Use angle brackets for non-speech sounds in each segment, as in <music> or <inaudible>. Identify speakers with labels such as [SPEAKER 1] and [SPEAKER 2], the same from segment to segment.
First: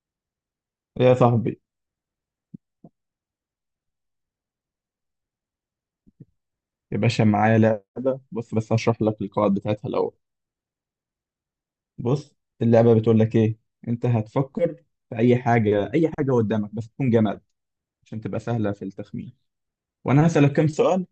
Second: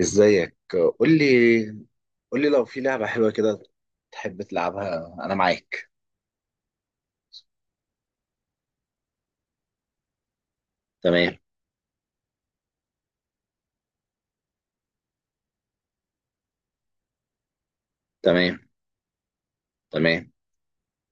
[SPEAKER 1] ازيك؟
[SPEAKER 2] يا
[SPEAKER 1] قول
[SPEAKER 2] صاحبي،
[SPEAKER 1] لي، قول لي لو في لعبة حلوة كده تحب تلعبها انا معاك.
[SPEAKER 2] يا باشا معايا لعبة. بص، بس هشرح لك القواعد بتاعتها الأول.
[SPEAKER 1] تمام.
[SPEAKER 2] بص، اللعبة بتقول لك إيه. أنت هتفكر في أي حاجة، أي حاجة قدامك بس تكون جماد، عشان تبقى
[SPEAKER 1] تمام.
[SPEAKER 2] سهلة في التخمين. وأنا
[SPEAKER 1] تمام.
[SPEAKER 2] هسألك كام سؤال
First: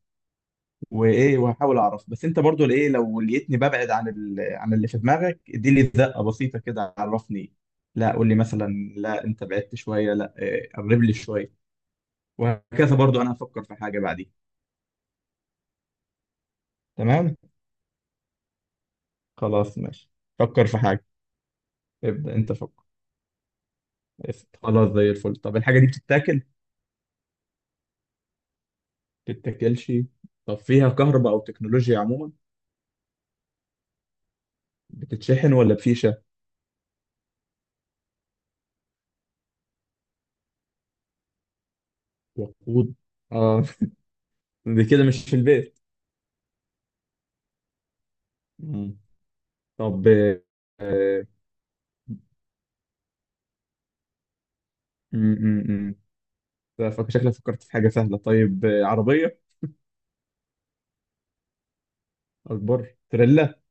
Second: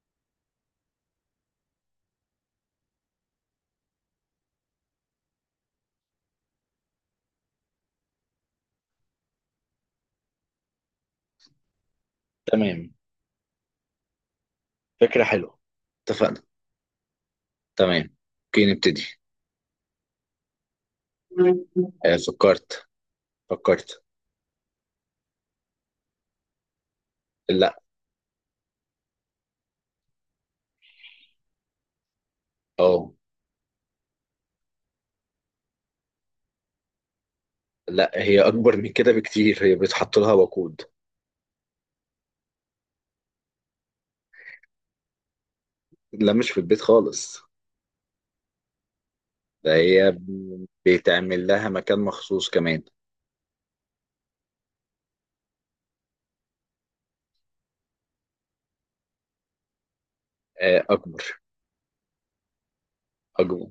[SPEAKER 2] وإيه وهحاول أعرف، بس أنت برضو إيه، لو لقيتني ببعد عن عن اللي في دماغك إديلي زقة بسيطة كده، عرفني. لا، قول لي مثلا لا أنت بعدت شوية، لا قرب لي شوية.
[SPEAKER 1] تمام.
[SPEAKER 2] وهكذا. برضو أنا هفكر في حاجة بعدين.
[SPEAKER 1] فكرة حلوة، اتفقنا.
[SPEAKER 2] تمام،
[SPEAKER 1] تمام. اوكي نبتدي.
[SPEAKER 2] خلاص، ماشي. فكر في حاجة.
[SPEAKER 1] <laughs>
[SPEAKER 2] ابدأ أنت، فكر.
[SPEAKER 1] فكرت. فكرت.
[SPEAKER 2] قشطة. خلاص، زي الفل. طب الحاجة دي بتتاكل
[SPEAKER 1] لا.
[SPEAKER 2] بتتاكلش؟ طب فيها كهرباء أو تكنولوجيا عموما؟
[SPEAKER 1] اه.
[SPEAKER 2] بتتشحن ولا بفيشة؟
[SPEAKER 1] لا، هي اكبر من كده بكتير، هي بيتحط لها وقود.
[SPEAKER 2] وقود، اه. <laughs> دي كده مش في البيت.
[SPEAKER 1] لا مش في البيت خالص.
[SPEAKER 2] مم.
[SPEAKER 1] ده
[SPEAKER 2] طب
[SPEAKER 1] هي
[SPEAKER 2] آه،
[SPEAKER 1] بيتعمل لها مكان مخصوص كمان.
[SPEAKER 2] مم. شكلك فكرت في حاجة سهلة. طيب عربية.
[SPEAKER 1] اكبر.
[SPEAKER 2] أكبر، تريلا؟
[SPEAKER 1] اكبر.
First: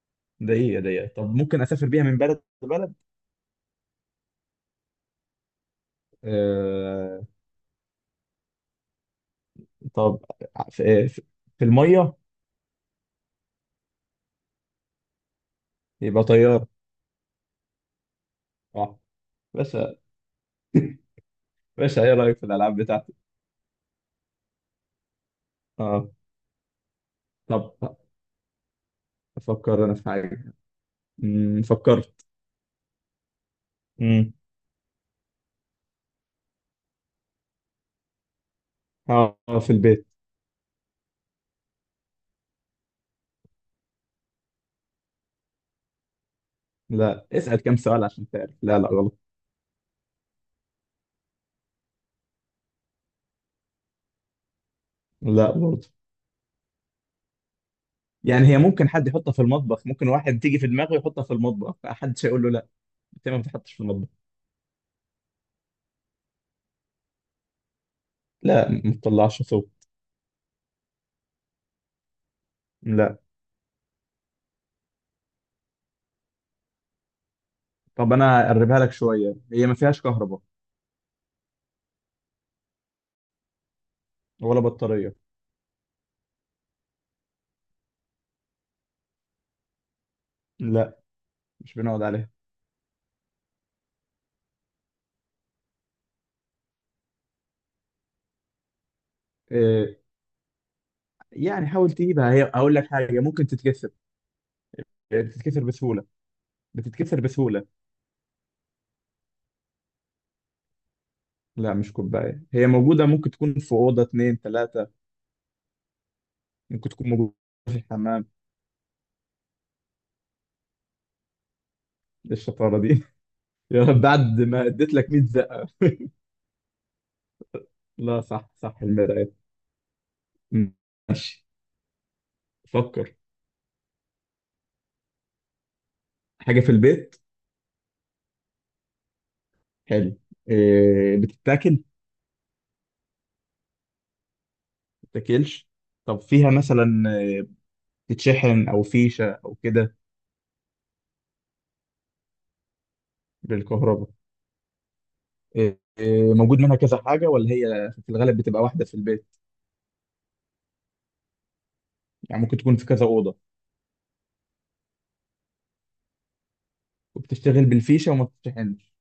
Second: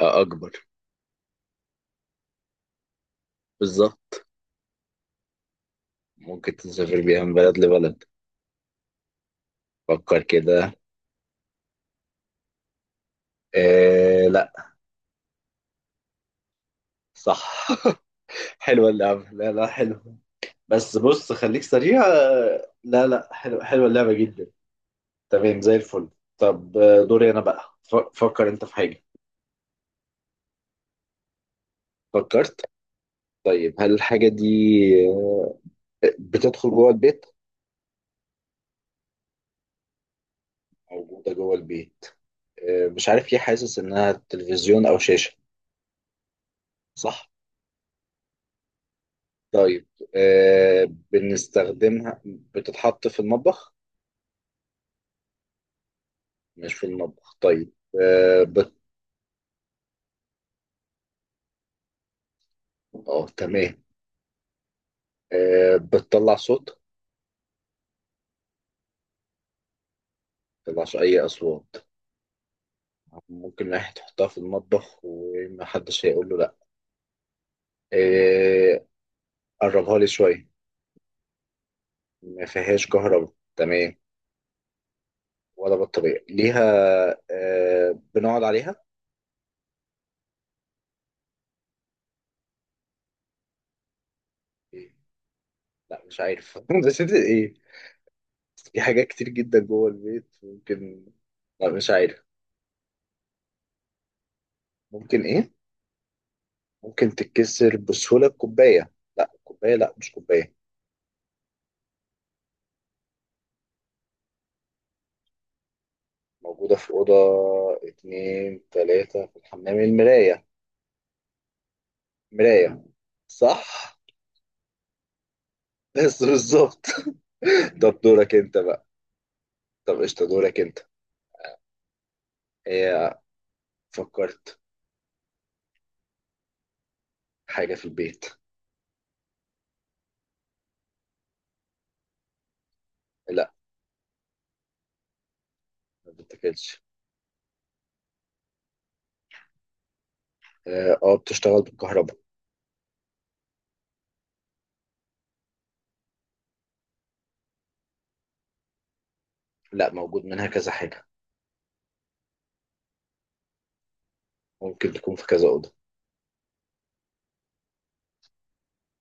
[SPEAKER 2] ده
[SPEAKER 1] اكبر.
[SPEAKER 2] إيه؟ ده إيه؟ طب ممكن أسافر بيها من بلد لبلد؟
[SPEAKER 1] بالظبط، ممكن تسافر
[SPEAKER 2] آه.
[SPEAKER 1] بيها من بلد لبلد.
[SPEAKER 2] طب
[SPEAKER 1] فكر
[SPEAKER 2] ع-
[SPEAKER 1] كده.
[SPEAKER 2] في, آه، في في المية؟
[SPEAKER 1] آه لا.
[SPEAKER 2] يبقى طيارة.
[SPEAKER 1] صح. <laughs> حلوة
[SPEAKER 2] اه،
[SPEAKER 1] اللعبة، لا لا
[SPEAKER 2] باشا.
[SPEAKER 1] حلوة. بس بص خليك سريع.
[SPEAKER 2] باشا، إيه رأيك في الألعاب
[SPEAKER 1] لا
[SPEAKER 2] بتاعتي؟
[SPEAKER 1] لا، حلوة، حلوة اللعبة جدا. تمام زي
[SPEAKER 2] اه.
[SPEAKER 1] الفل. طب دوري أنا بقى
[SPEAKER 2] طب،
[SPEAKER 1] فكر أنت في حاجة.
[SPEAKER 2] أفكر أنا في حاجة. فكرت.
[SPEAKER 1] فكرت. طيب هل الحاجة
[SPEAKER 2] امم
[SPEAKER 1] دي بتدخل جوه البيت؟
[SPEAKER 2] اه، في البيت.
[SPEAKER 1] موجودة جوه البيت. مش عارف ايه، حاسس إنها تلفزيون أو شاشة.
[SPEAKER 2] لا،
[SPEAKER 1] صح.
[SPEAKER 2] اسأل كم سؤال عشان تعرف. لا لا، غلط.
[SPEAKER 1] طيب آه، بنستخدمها، بتتحط في المطبخ.
[SPEAKER 2] لا برضه.
[SPEAKER 1] مش في المطبخ طيب. اه
[SPEAKER 2] يعني هي ممكن حد يحطها في المطبخ، ممكن واحد تيجي في دماغه يحطها في المطبخ محدش هيقول له لا. انت ما بتحطش في
[SPEAKER 1] تمام.
[SPEAKER 2] المطبخ؟
[SPEAKER 1] بتطلع صوت؟
[SPEAKER 2] لا، ما بتطلعش صوت.
[SPEAKER 1] متطلعش أي أصوات.
[SPEAKER 2] لا.
[SPEAKER 1] ممكن واحد يحطها في المطبخ ومحدش هيقول له لأ.
[SPEAKER 2] طب انا اقربها
[SPEAKER 1] آه،
[SPEAKER 2] لك شوية، هي ما
[SPEAKER 1] قربها
[SPEAKER 2] فيهاش
[SPEAKER 1] لي
[SPEAKER 2] كهرباء
[SPEAKER 1] شوية. ما فيهاش كهرباء تمام.
[SPEAKER 2] ولا بطارية.
[SPEAKER 1] ولا بطارية ليها. بنقعد عليها.
[SPEAKER 2] لا، مش بنقعد عليها.
[SPEAKER 1] إيه؟ لأ مش عارف. <laughs> بس إنت إيه؟ في حاجات كتير جدا جوه
[SPEAKER 2] إيه؟
[SPEAKER 1] البيت ممكن.
[SPEAKER 2] يعني
[SPEAKER 1] لأ مش
[SPEAKER 2] حاول
[SPEAKER 1] عارف.
[SPEAKER 2] تجيبها، هي اقول لك حاجة، ممكن تتكسر.
[SPEAKER 1] ممكن إيه؟
[SPEAKER 2] بتتكسر بسهولة،
[SPEAKER 1] ممكن
[SPEAKER 2] بتتكسر بسهولة.
[SPEAKER 1] تتكسر بسهولة، الكوباية؟ لأ كوباية، لأ مش كوباية.
[SPEAKER 2] لا مش كوباية، هي موجودة ممكن تكون في أوضة اتنين تلاتة.
[SPEAKER 1] موجودة
[SPEAKER 2] ممكن
[SPEAKER 1] في
[SPEAKER 2] تكون
[SPEAKER 1] أوضة
[SPEAKER 2] موجودة في الحمام.
[SPEAKER 1] اتنين تلاتة، في الحمام، المراية؟
[SPEAKER 2] إيه الشطارة
[SPEAKER 1] مراية.
[SPEAKER 2] دي؟ <laughs> يا
[SPEAKER 1] صح.
[SPEAKER 2] رب بعد ما اديت لك 100 زقة. <laughs>
[SPEAKER 1] بس بالظبط. <laughs> طب
[SPEAKER 2] لا،
[SPEAKER 1] دورك
[SPEAKER 2] صح
[SPEAKER 1] انت
[SPEAKER 2] صح،
[SPEAKER 1] بقى.
[SPEAKER 2] المراية.
[SPEAKER 1] طب قشطة دورك
[SPEAKER 2] مم.
[SPEAKER 1] انت.
[SPEAKER 2] ماشي. فكر.
[SPEAKER 1] ايه، فكرت.
[SPEAKER 2] حاجة في البيت.
[SPEAKER 1] حاجة في البيت.
[SPEAKER 2] حلو. إيه، بتتاكل ما
[SPEAKER 1] لا
[SPEAKER 2] بتتاكلش؟
[SPEAKER 1] ما
[SPEAKER 2] طب فيها
[SPEAKER 1] بتاكلش.
[SPEAKER 2] مثلا إيه، بتتشحن او فيشة او كده؟
[SPEAKER 1] اه بتشتغل بالكهرباء.
[SPEAKER 2] بالكهرباء. إيه إيه، موجود منها كذا حاجة ولا هي في الغالب بتبقى واحدة في البيت؟
[SPEAKER 1] لا موجود منها كذا حاجة.
[SPEAKER 2] يعني ممكن تكون في كذا أوضة؟
[SPEAKER 1] ممكن تكون في كذا أوضة.
[SPEAKER 2] وبتشتغل بالفيشة وما بتتشحنش.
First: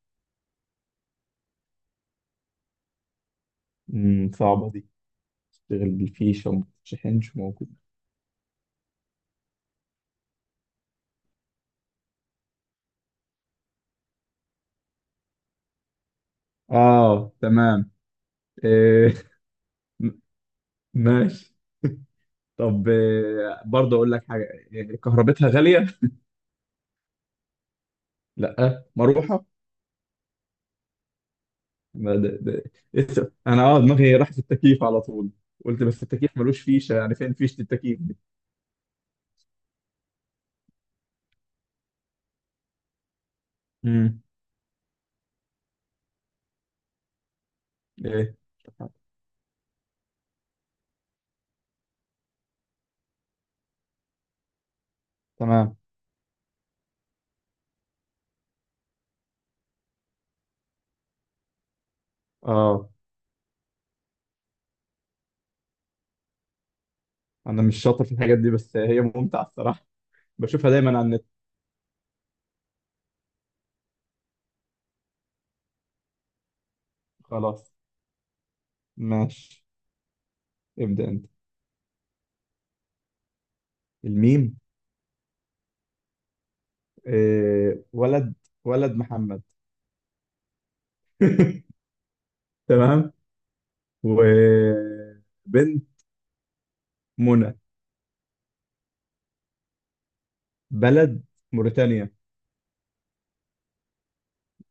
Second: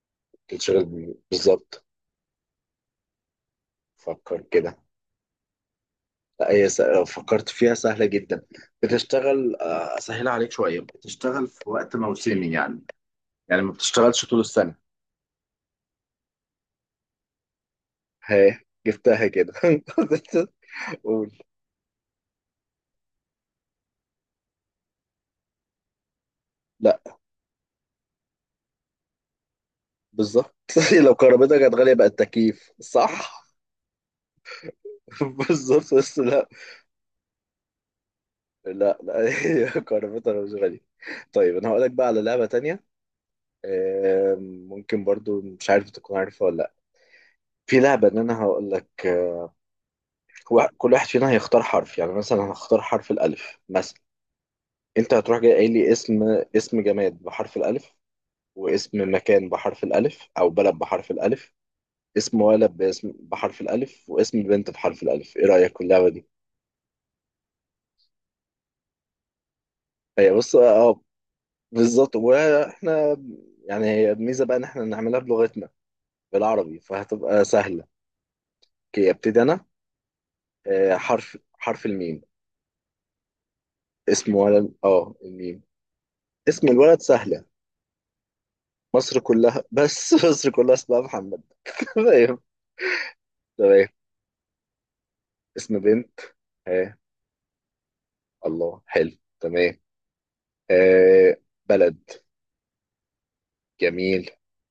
[SPEAKER 1] بتشتغل بالظبط.
[SPEAKER 2] امم،
[SPEAKER 1] فكر
[SPEAKER 2] صعبة
[SPEAKER 1] كده.
[SPEAKER 2] دي. بتشتغل
[SPEAKER 1] لا
[SPEAKER 2] بالفيشة وما
[SPEAKER 1] لو
[SPEAKER 2] بتتشحنش،
[SPEAKER 1] فكرت
[SPEAKER 2] موجود.
[SPEAKER 1] فيها سهلة جدا. بتشتغل أسهلها عليك شوية. بتشتغل في وقت موسمي يعني ما بتشتغلش طول السنة.
[SPEAKER 2] اه، تمام.
[SPEAKER 1] ها،
[SPEAKER 2] آه،
[SPEAKER 1] جبتها كده. <laughs> قول.
[SPEAKER 2] ماشي. طب برضه اقول لك حاجه، كهربتها غاليه.
[SPEAKER 1] لا.
[SPEAKER 2] لا، مروحه.
[SPEAKER 1] بالظبط. <laughs> لو كهربتها كانت غالية بقى
[SPEAKER 2] ما ده ده،
[SPEAKER 1] التكييف،
[SPEAKER 2] إيه،
[SPEAKER 1] صح.
[SPEAKER 2] انا دماغي راح في التكييف على
[SPEAKER 1] <laughs>
[SPEAKER 2] طول. قلت
[SPEAKER 1] بالظبط
[SPEAKER 2] بس
[SPEAKER 1] بس.
[SPEAKER 2] التكييف
[SPEAKER 1] لا،
[SPEAKER 2] ملوش فيشه، يعني فين فيشه التكييف دي.
[SPEAKER 1] لا، لا، هي كهربتها مش غالية. طيب انا هقولك بقى على لعبة تانية.
[SPEAKER 2] امم
[SPEAKER 1] ممكن برضو، مش عارف تكون عارفها ولا لا. في لعبة ان
[SPEAKER 2] ايه.
[SPEAKER 1] انا هقولك. كل واحد فينا هيختار حرف، يعني مثلا هختار حرف الالف مثلا. انت هتروح جاي قايل
[SPEAKER 2] تمام.
[SPEAKER 1] لي اسم. اسم جماد بحرف الالف، واسم مكان بحرف الالف او بلد بحرف الالف. اسم ولد
[SPEAKER 2] اه،
[SPEAKER 1] باسم بحرف الالف، واسم بنت بحرف الالف. ايه رأيك في اللعبة دي؟
[SPEAKER 2] انا مش شاطر في الحاجات دي بس هي ممتعه الصراحه،
[SPEAKER 1] هي بص،
[SPEAKER 2] بشوفها دايما
[SPEAKER 1] اه،
[SPEAKER 2] على النت.
[SPEAKER 1] بالظبط. واحنا يعني هي الميزه بقى ان احنا نعملها بلغتنا، بالعربي فهتبقى
[SPEAKER 2] خلاص،
[SPEAKER 1] سهله. اوكي ابتدي انا.
[SPEAKER 2] ماشي. ابدا انت.
[SPEAKER 1] حرف الميم. اسم
[SPEAKER 2] الميم.
[SPEAKER 1] ولد، اه، الميم، اسم الولد سهله.
[SPEAKER 2] ولد، ولد
[SPEAKER 1] مصر
[SPEAKER 2] محمد.
[SPEAKER 1] كلها بس، <laughs> مصر كلها اسمها محمد.
[SPEAKER 2] <laughs>
[SPEAKER 1] <laughs> تمام.
[SPEAKER 2] تمام.
[SPEAKER 1] تمام. اسم
[SPEAKER 2] وبنت،
[SPEAKER 1] بنت. ها.
[SPEAKER 2] منى.
[SPEAKER 1] الله، حلو. تمام.
[SPEAKER 2] بلد،
[SPEAKER 1] آه،
[SPEAKER 2] موريتانيا.
[SPEAKER 1] بلد. جميل.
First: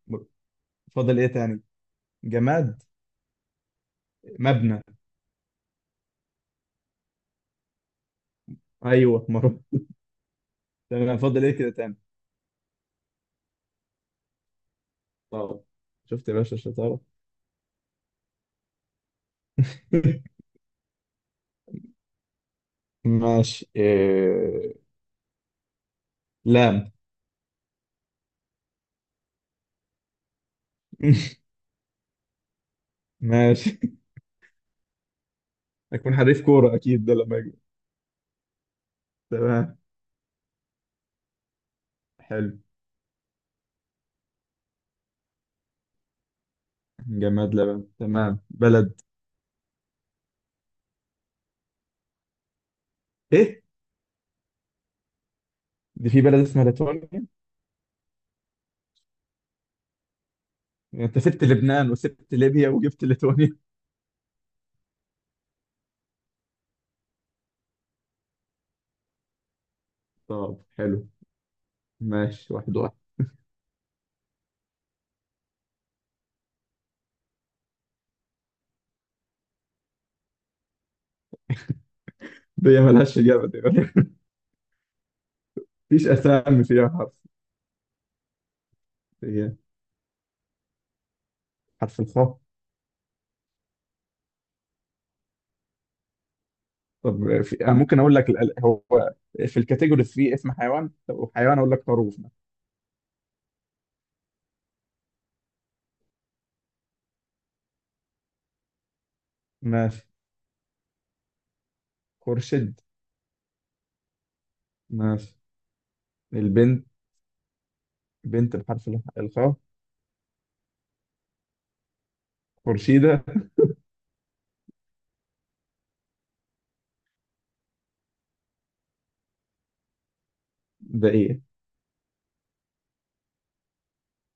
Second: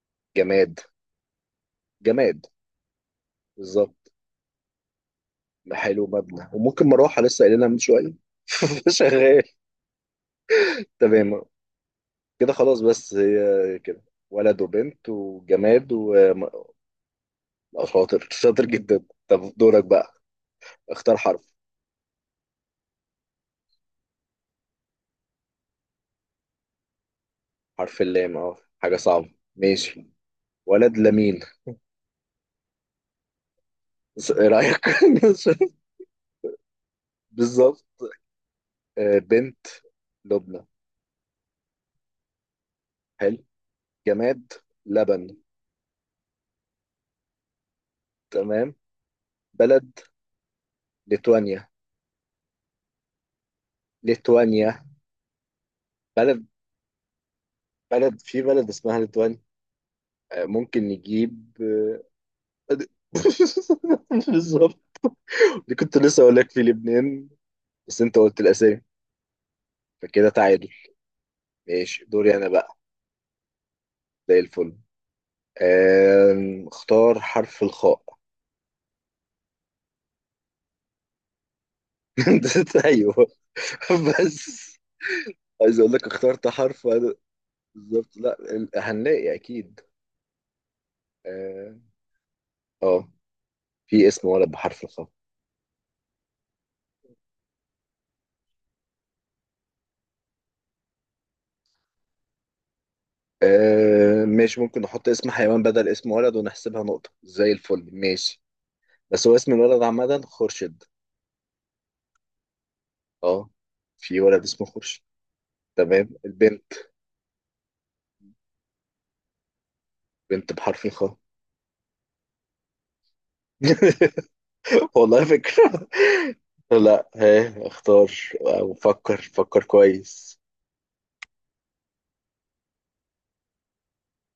[SPEAKER 2] مر-
[SPEAKER 1] جماد.
[SPEAKER 2] فاضل ايه تاني؟
[SPEAKER 1] جماد.
[SPEAKER 2] جماد،
[SPEAKER 1] بالظبط.
[SPEAKER 2] مبنى.
[SPEAKER 1] حلو، مبنى، وممكن مروحه لسه قايلينها من شويه. <laughs>
[SPEAKER 2] ايوه،
[SPEAKER 1] شغال.
[SPEAKER 2] مرة. تمام.
[SPEAKER 1] تمام
[SPEAKER 2] فاضل ايه كده تاني؟
[SPEAKER 1] كده خلاص. بس هي كده، ولد وبنت
[SPEAKER 2] طب،
[SPEAKER 1] وجماد،
[SPEAKER 2] شفت يا باشا
[SPEAKER 1] وشاطر.
[SPEAKER 2] الشطارة؟
[SPEAKER 1] شاطر، شاطر جدا. طب دورك بقى.
[SPEAKER 2] <laughs>
[SPEAKER 1] اختار حرف
[SPEAKER 2] ماشي. لام.
[SPEAKER 1] حرف اللام، اه. حاجة صعبة. ماشي. ولد لمين؟
[SPEAKER 2] <laughs> ماشي.
[SPEAKER 1] ايه رأيك؟ <laughs>
[SPEAKER 2] اكون حريف كورة اكيد ده لما اجي.
[SPEAKER 1] بالظبط. بنت
[SPEAKER 2] تمام.
[SPEAKER 1] لبنى.
[SPEAKER 2] حلو.
[SPEAKER 1] حلو. جماد لبن.
[SPEAKER 2] جماد، لبن. تمام.
[SPEAKER 1] تمام.
[SPEAKER 2] بلد،
[SPEAKER 1] بلد ليتوانيا.
[SPEAKER 2] ايه؟
[SPEAKER 1] ليتوانيا.
[SPEAKER 2] دي في بلد
[SPEAKER 1] بلد.
[SPEAKER 2] اسمها ليتوانيا يعني؟
[SPEAKER 1] بلد، في بلد اسمها ليتوانيا. ممكن
[SPEAKER 2] انت سبت
[SPEAKER 1] نجيب
[SPEAKER 2] لبنان وسبت ليبيا وجبت ليتوانيا؟
[SPEAKER 1] <laughs> بالظبط. دي كنت لسه اقول لك في لبنان، بس انت قلت الاسامي فكده
[SPEAKER 2] طب،
[SPEAKER 1] تعادل.
[SPEAKER 2] حلو.
[SPEAKER 1] ماشي دوري انا
[SPEAKER 2] ماشي، واحد
[SPEAKER 1] بقى.
[SPEAKER 2] واحد.
[SPEAKER 1] زي الفل. اختار حرف الخاء.
[SPEAKER 2] دي
[SPEAKER 1] <laughs> ايوه.
[SPEAKER 2] ملهاش اجابة دي. <laughs>
[SPEAKER 1] بس عايز اقول لك
[SPEAKER 2] مفيش
[SPEAKER 1] اخترت
[SPEAKER 2] اسامي
[SPEAKER 1] حرف
[SPEAKER 2] فيها حرف.
[SPEAKER 1] بالظبط. لا هنلاقي
[SPEAKER 2] هي
[SPEAKER 1] اكيد. اه
[SPEAKER 2] حرف الخاء.
[SPEAKER 1] آه، في اسم ولد بحرف الخاء؟
[SPEAKER 2] أنا ممكن أقول لك هو في الكاتيجوري في اسم حيوان، لو حيوان أقول لك خروف مثلا.
[SPEAKER 1] آه ماشي، ممكن نحط اسم حيوان بدل اسم ولد، ونحسبها نقطة زي الفل. ماشي. بس هو اسم الولد
[SPEAKER 2] ماشي،
[SPEAKER 1] عامة، خورشيد.
[SPEAKER 2] خورشيد.
[SPEAKER 1] اه، في ولد اسمه خورشيد.
[SPEAKER 2] ماشي.
[SPEAKER 1] تمام، البنت.
[SPEAKER 2] البنت، بنت بحرف الخاء،
[SPEAKER 1] بنت بحرف الخاء.
[SPEAKER 2] خورشيدة.
[SPEAKER 1] <laughs> والله فكرة. لا، ها، اختار. وفكر، فكر، فكر كويس.
[SPEAKER 2] ده إيه؟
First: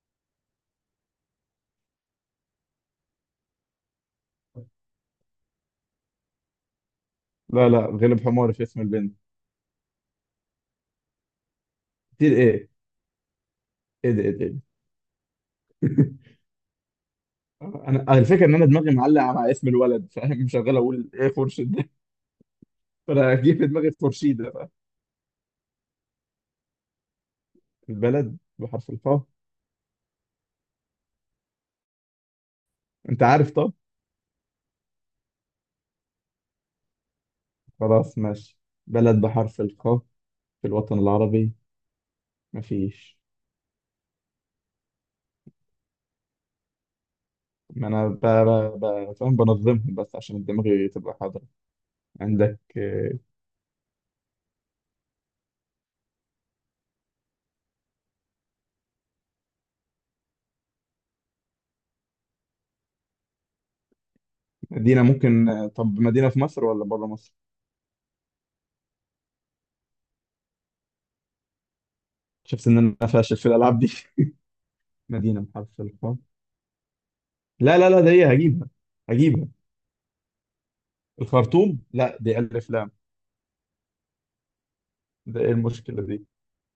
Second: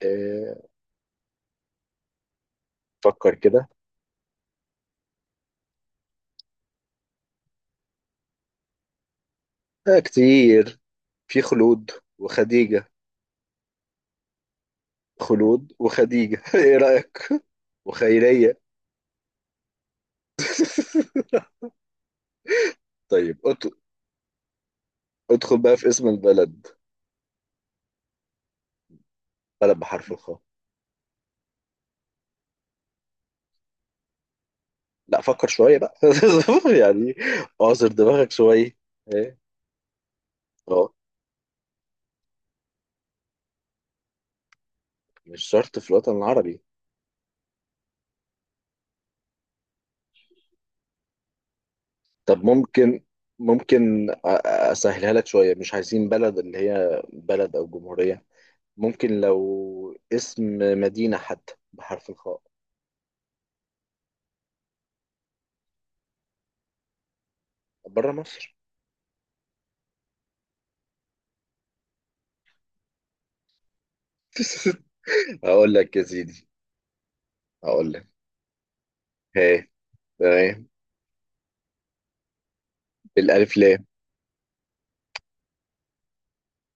[SPEAKER 1] آه، فكر كده.
[SPEAKER 2] لا لا، غلب حماري في اسم البنت.
[SPEAKER 1] كتير، في خلود
[SPEAKER 2] كتير إيه؟
[SPEAKER 1] وخديجة،
[SPEAKER 2] إيه ده؟ إيه ده؟ إيه ده؟
[SPEAKER 1] خلود
[SPEAKER 2] <laughs>
[SPEAKER 1] وخديجة. <laughs> ايه رأيك؟
[SPEAKER 2] أنا الفكرة إن
[SPEAKER 1] وخيرية.
[SPEAKER 2] أنا دماغي معلقة مع اسم الولد، فاهم، شغال أقول إيه،
[SPEAKER 1] <laughs>
[SPEAKER 2] خورشيد <laughs> ده، فأنا
[SPEAKER 1] طيب
[SPEAKER 2] جه في دماغي خورشيدة بقى.
[SPEAKER 1] ادخل بقى في اسم البلد.
[SPEAKER 2] البلد بحرف الخاء.
[SPEAKER 1] بلد بحرف الخاء.
[SPEAKER 2] أنت عارف؟ طب،
[SPEAKER 1] لا فكر شوية بقى، <laughs> يعني اعصر
[SPEAKER 2] خلاص،
[SPEAKER 1] دماغك
[SPEAKER 2] ماشي،
[SPEAKER 1] شوية.
[SPEAKER 2] بلد
[SPEAKER 1] ايه؟
[SPEAKER 2] بحرف الخاء في
[SPEAKER 1] اه.
[SPEAKER 2] الوطن العربي؟ مفيش.
[SPEAKER 1] مش شرط في الوطن العربي.
[SPEAKER 2] ما انا فاهم بنظمهم بس عشان دماغي تبقى حاضرة.
[SPEAKER 1] طب
[SPEAKER 2] عندك
[SPEAKER 1] ممكن، اسهلها لك شوية، مش عايزين بلد اللي هي بلد او جمهورية. ممكن لو اسم مدينة حتى بحرف الخاء.
[SPEAKER 2] مدينة ممكن؟ طب مدينة في مصر ولا بره مصر؟
[SPEAKER 1] بره مصر.
[SPEAKER 2] شفت ان انا فاشل في الالعاب دي؟
[SPEAKER 1] <laughs>
[SPEAKER 2] <laughs> مدينة بحرف
[SPEAKER 1] هقول لك يا
[SPEAKER 2] الخاء.
[SPEAKER 1] سيدي.
[SPEAKER 2] لا لا
[SPEAKER 1] هقول
[SPEAKER 2] لا،
[SPEAKER 1] لك.
[SPEAKER 2] ده هي هجيبها، هجيبها.
[SPEAKER 1] هي، تمام.
[SPEAKER 2] الخرطوم، لا دي الف لام.
[SPEAKER 1] بالألف لام.
[SPEAKER 2] ده ايه المشكلة دي؟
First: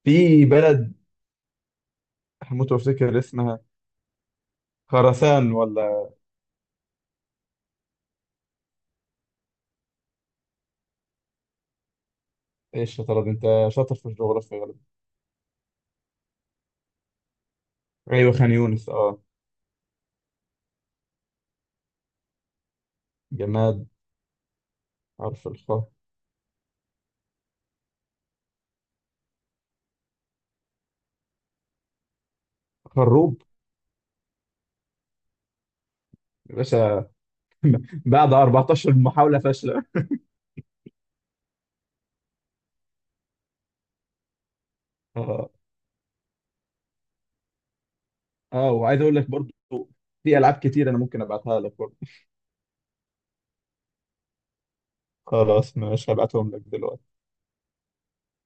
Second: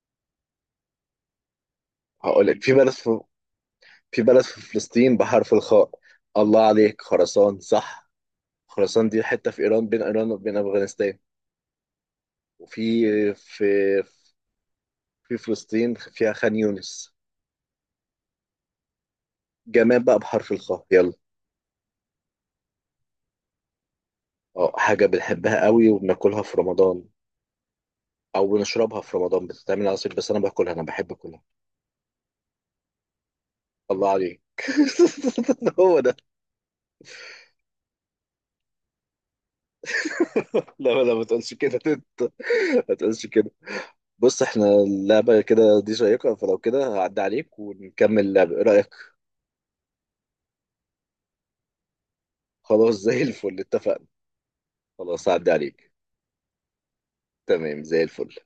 [SPEAKER 2] في بلد،
[SPEAKER 1] هقول لك
[SPEAKER 2] هموت
[SPEAKER 1] في بلد،
[SPEAKER 2] وافتكر
[SPEAKER 1] في
[SPEAKER 2] اسمها.
[SPEAKER 1] في بلد في فلسطين
[SPEAKER 2] خراسان
[SPEAKER 1] بحرف الخاء.
[SPEAKER 2] ولا؟
[SPEAKER 1] الله عليك، خراسان، صح. خراسان دي حتة في إيران، بين إيران وبين أفغانستان.
[SPEAKER 2] ايه
[SPEAKER 1] وفي،
[SPEAKER 2] الشطارة دي انت،
[SPEAKER 1] في
[SPEAKER 2] شاطر في الجغرافيا غالبا.
[SPEAKER 1] في فلسطين فيها خان يونس.
[SPEAKER 2] ايوه، خان يونس، اه.
[SPEAKER 1] جمال بقى بحرف الخاء يلا.
[SPEAKER 2] جماد
[SPEAKER 1] اه، حاجة
[SPEAKER 2] حرف
[SPEAKER 1] بنحبها قوي
[SPEAKER 2] الخاء،
[SPEAKER 1] وبناكلها في رمضان، أو بنشربها في رمضان، بتتعمل عصير، بس أنا باكلها، أنا بحب أكلها.
[SPEAKER 2] خروب.
[SPEAKER 1] الله عليك، <laughs> هو ده.
[SPEAKER 2] يا باشا، بعد 14 محاولة فاشلة.
[SPEAKER 1] لا لا، ما تقولش كده، <laughs> انت ما تقولش كده. بص، احنا اللعبة
[SPEAKER 2] <laughs>
[SPEAKER 1] كده دي شيقة، فلو كده هعدي عليك ونكمل اللعبة، ايه
[SPEAKER 2] اه،
[SPEAKER 1] رأيك؟
[SPEAKER 2] وعايز اقول لك برضو، في العاب كتير انا ممكن ابعتها لك برضو.
[SPEAKER 1] خلاص زي الفل، اتفقنا. خلاص هعدي
[SPEAKER 2] خلاص،
[SPEAKER 1] عليك.
[SPEAKER 2] مش هبعتهم لك دلوقتي.
[SPEAKER 1] تمام زي الفل.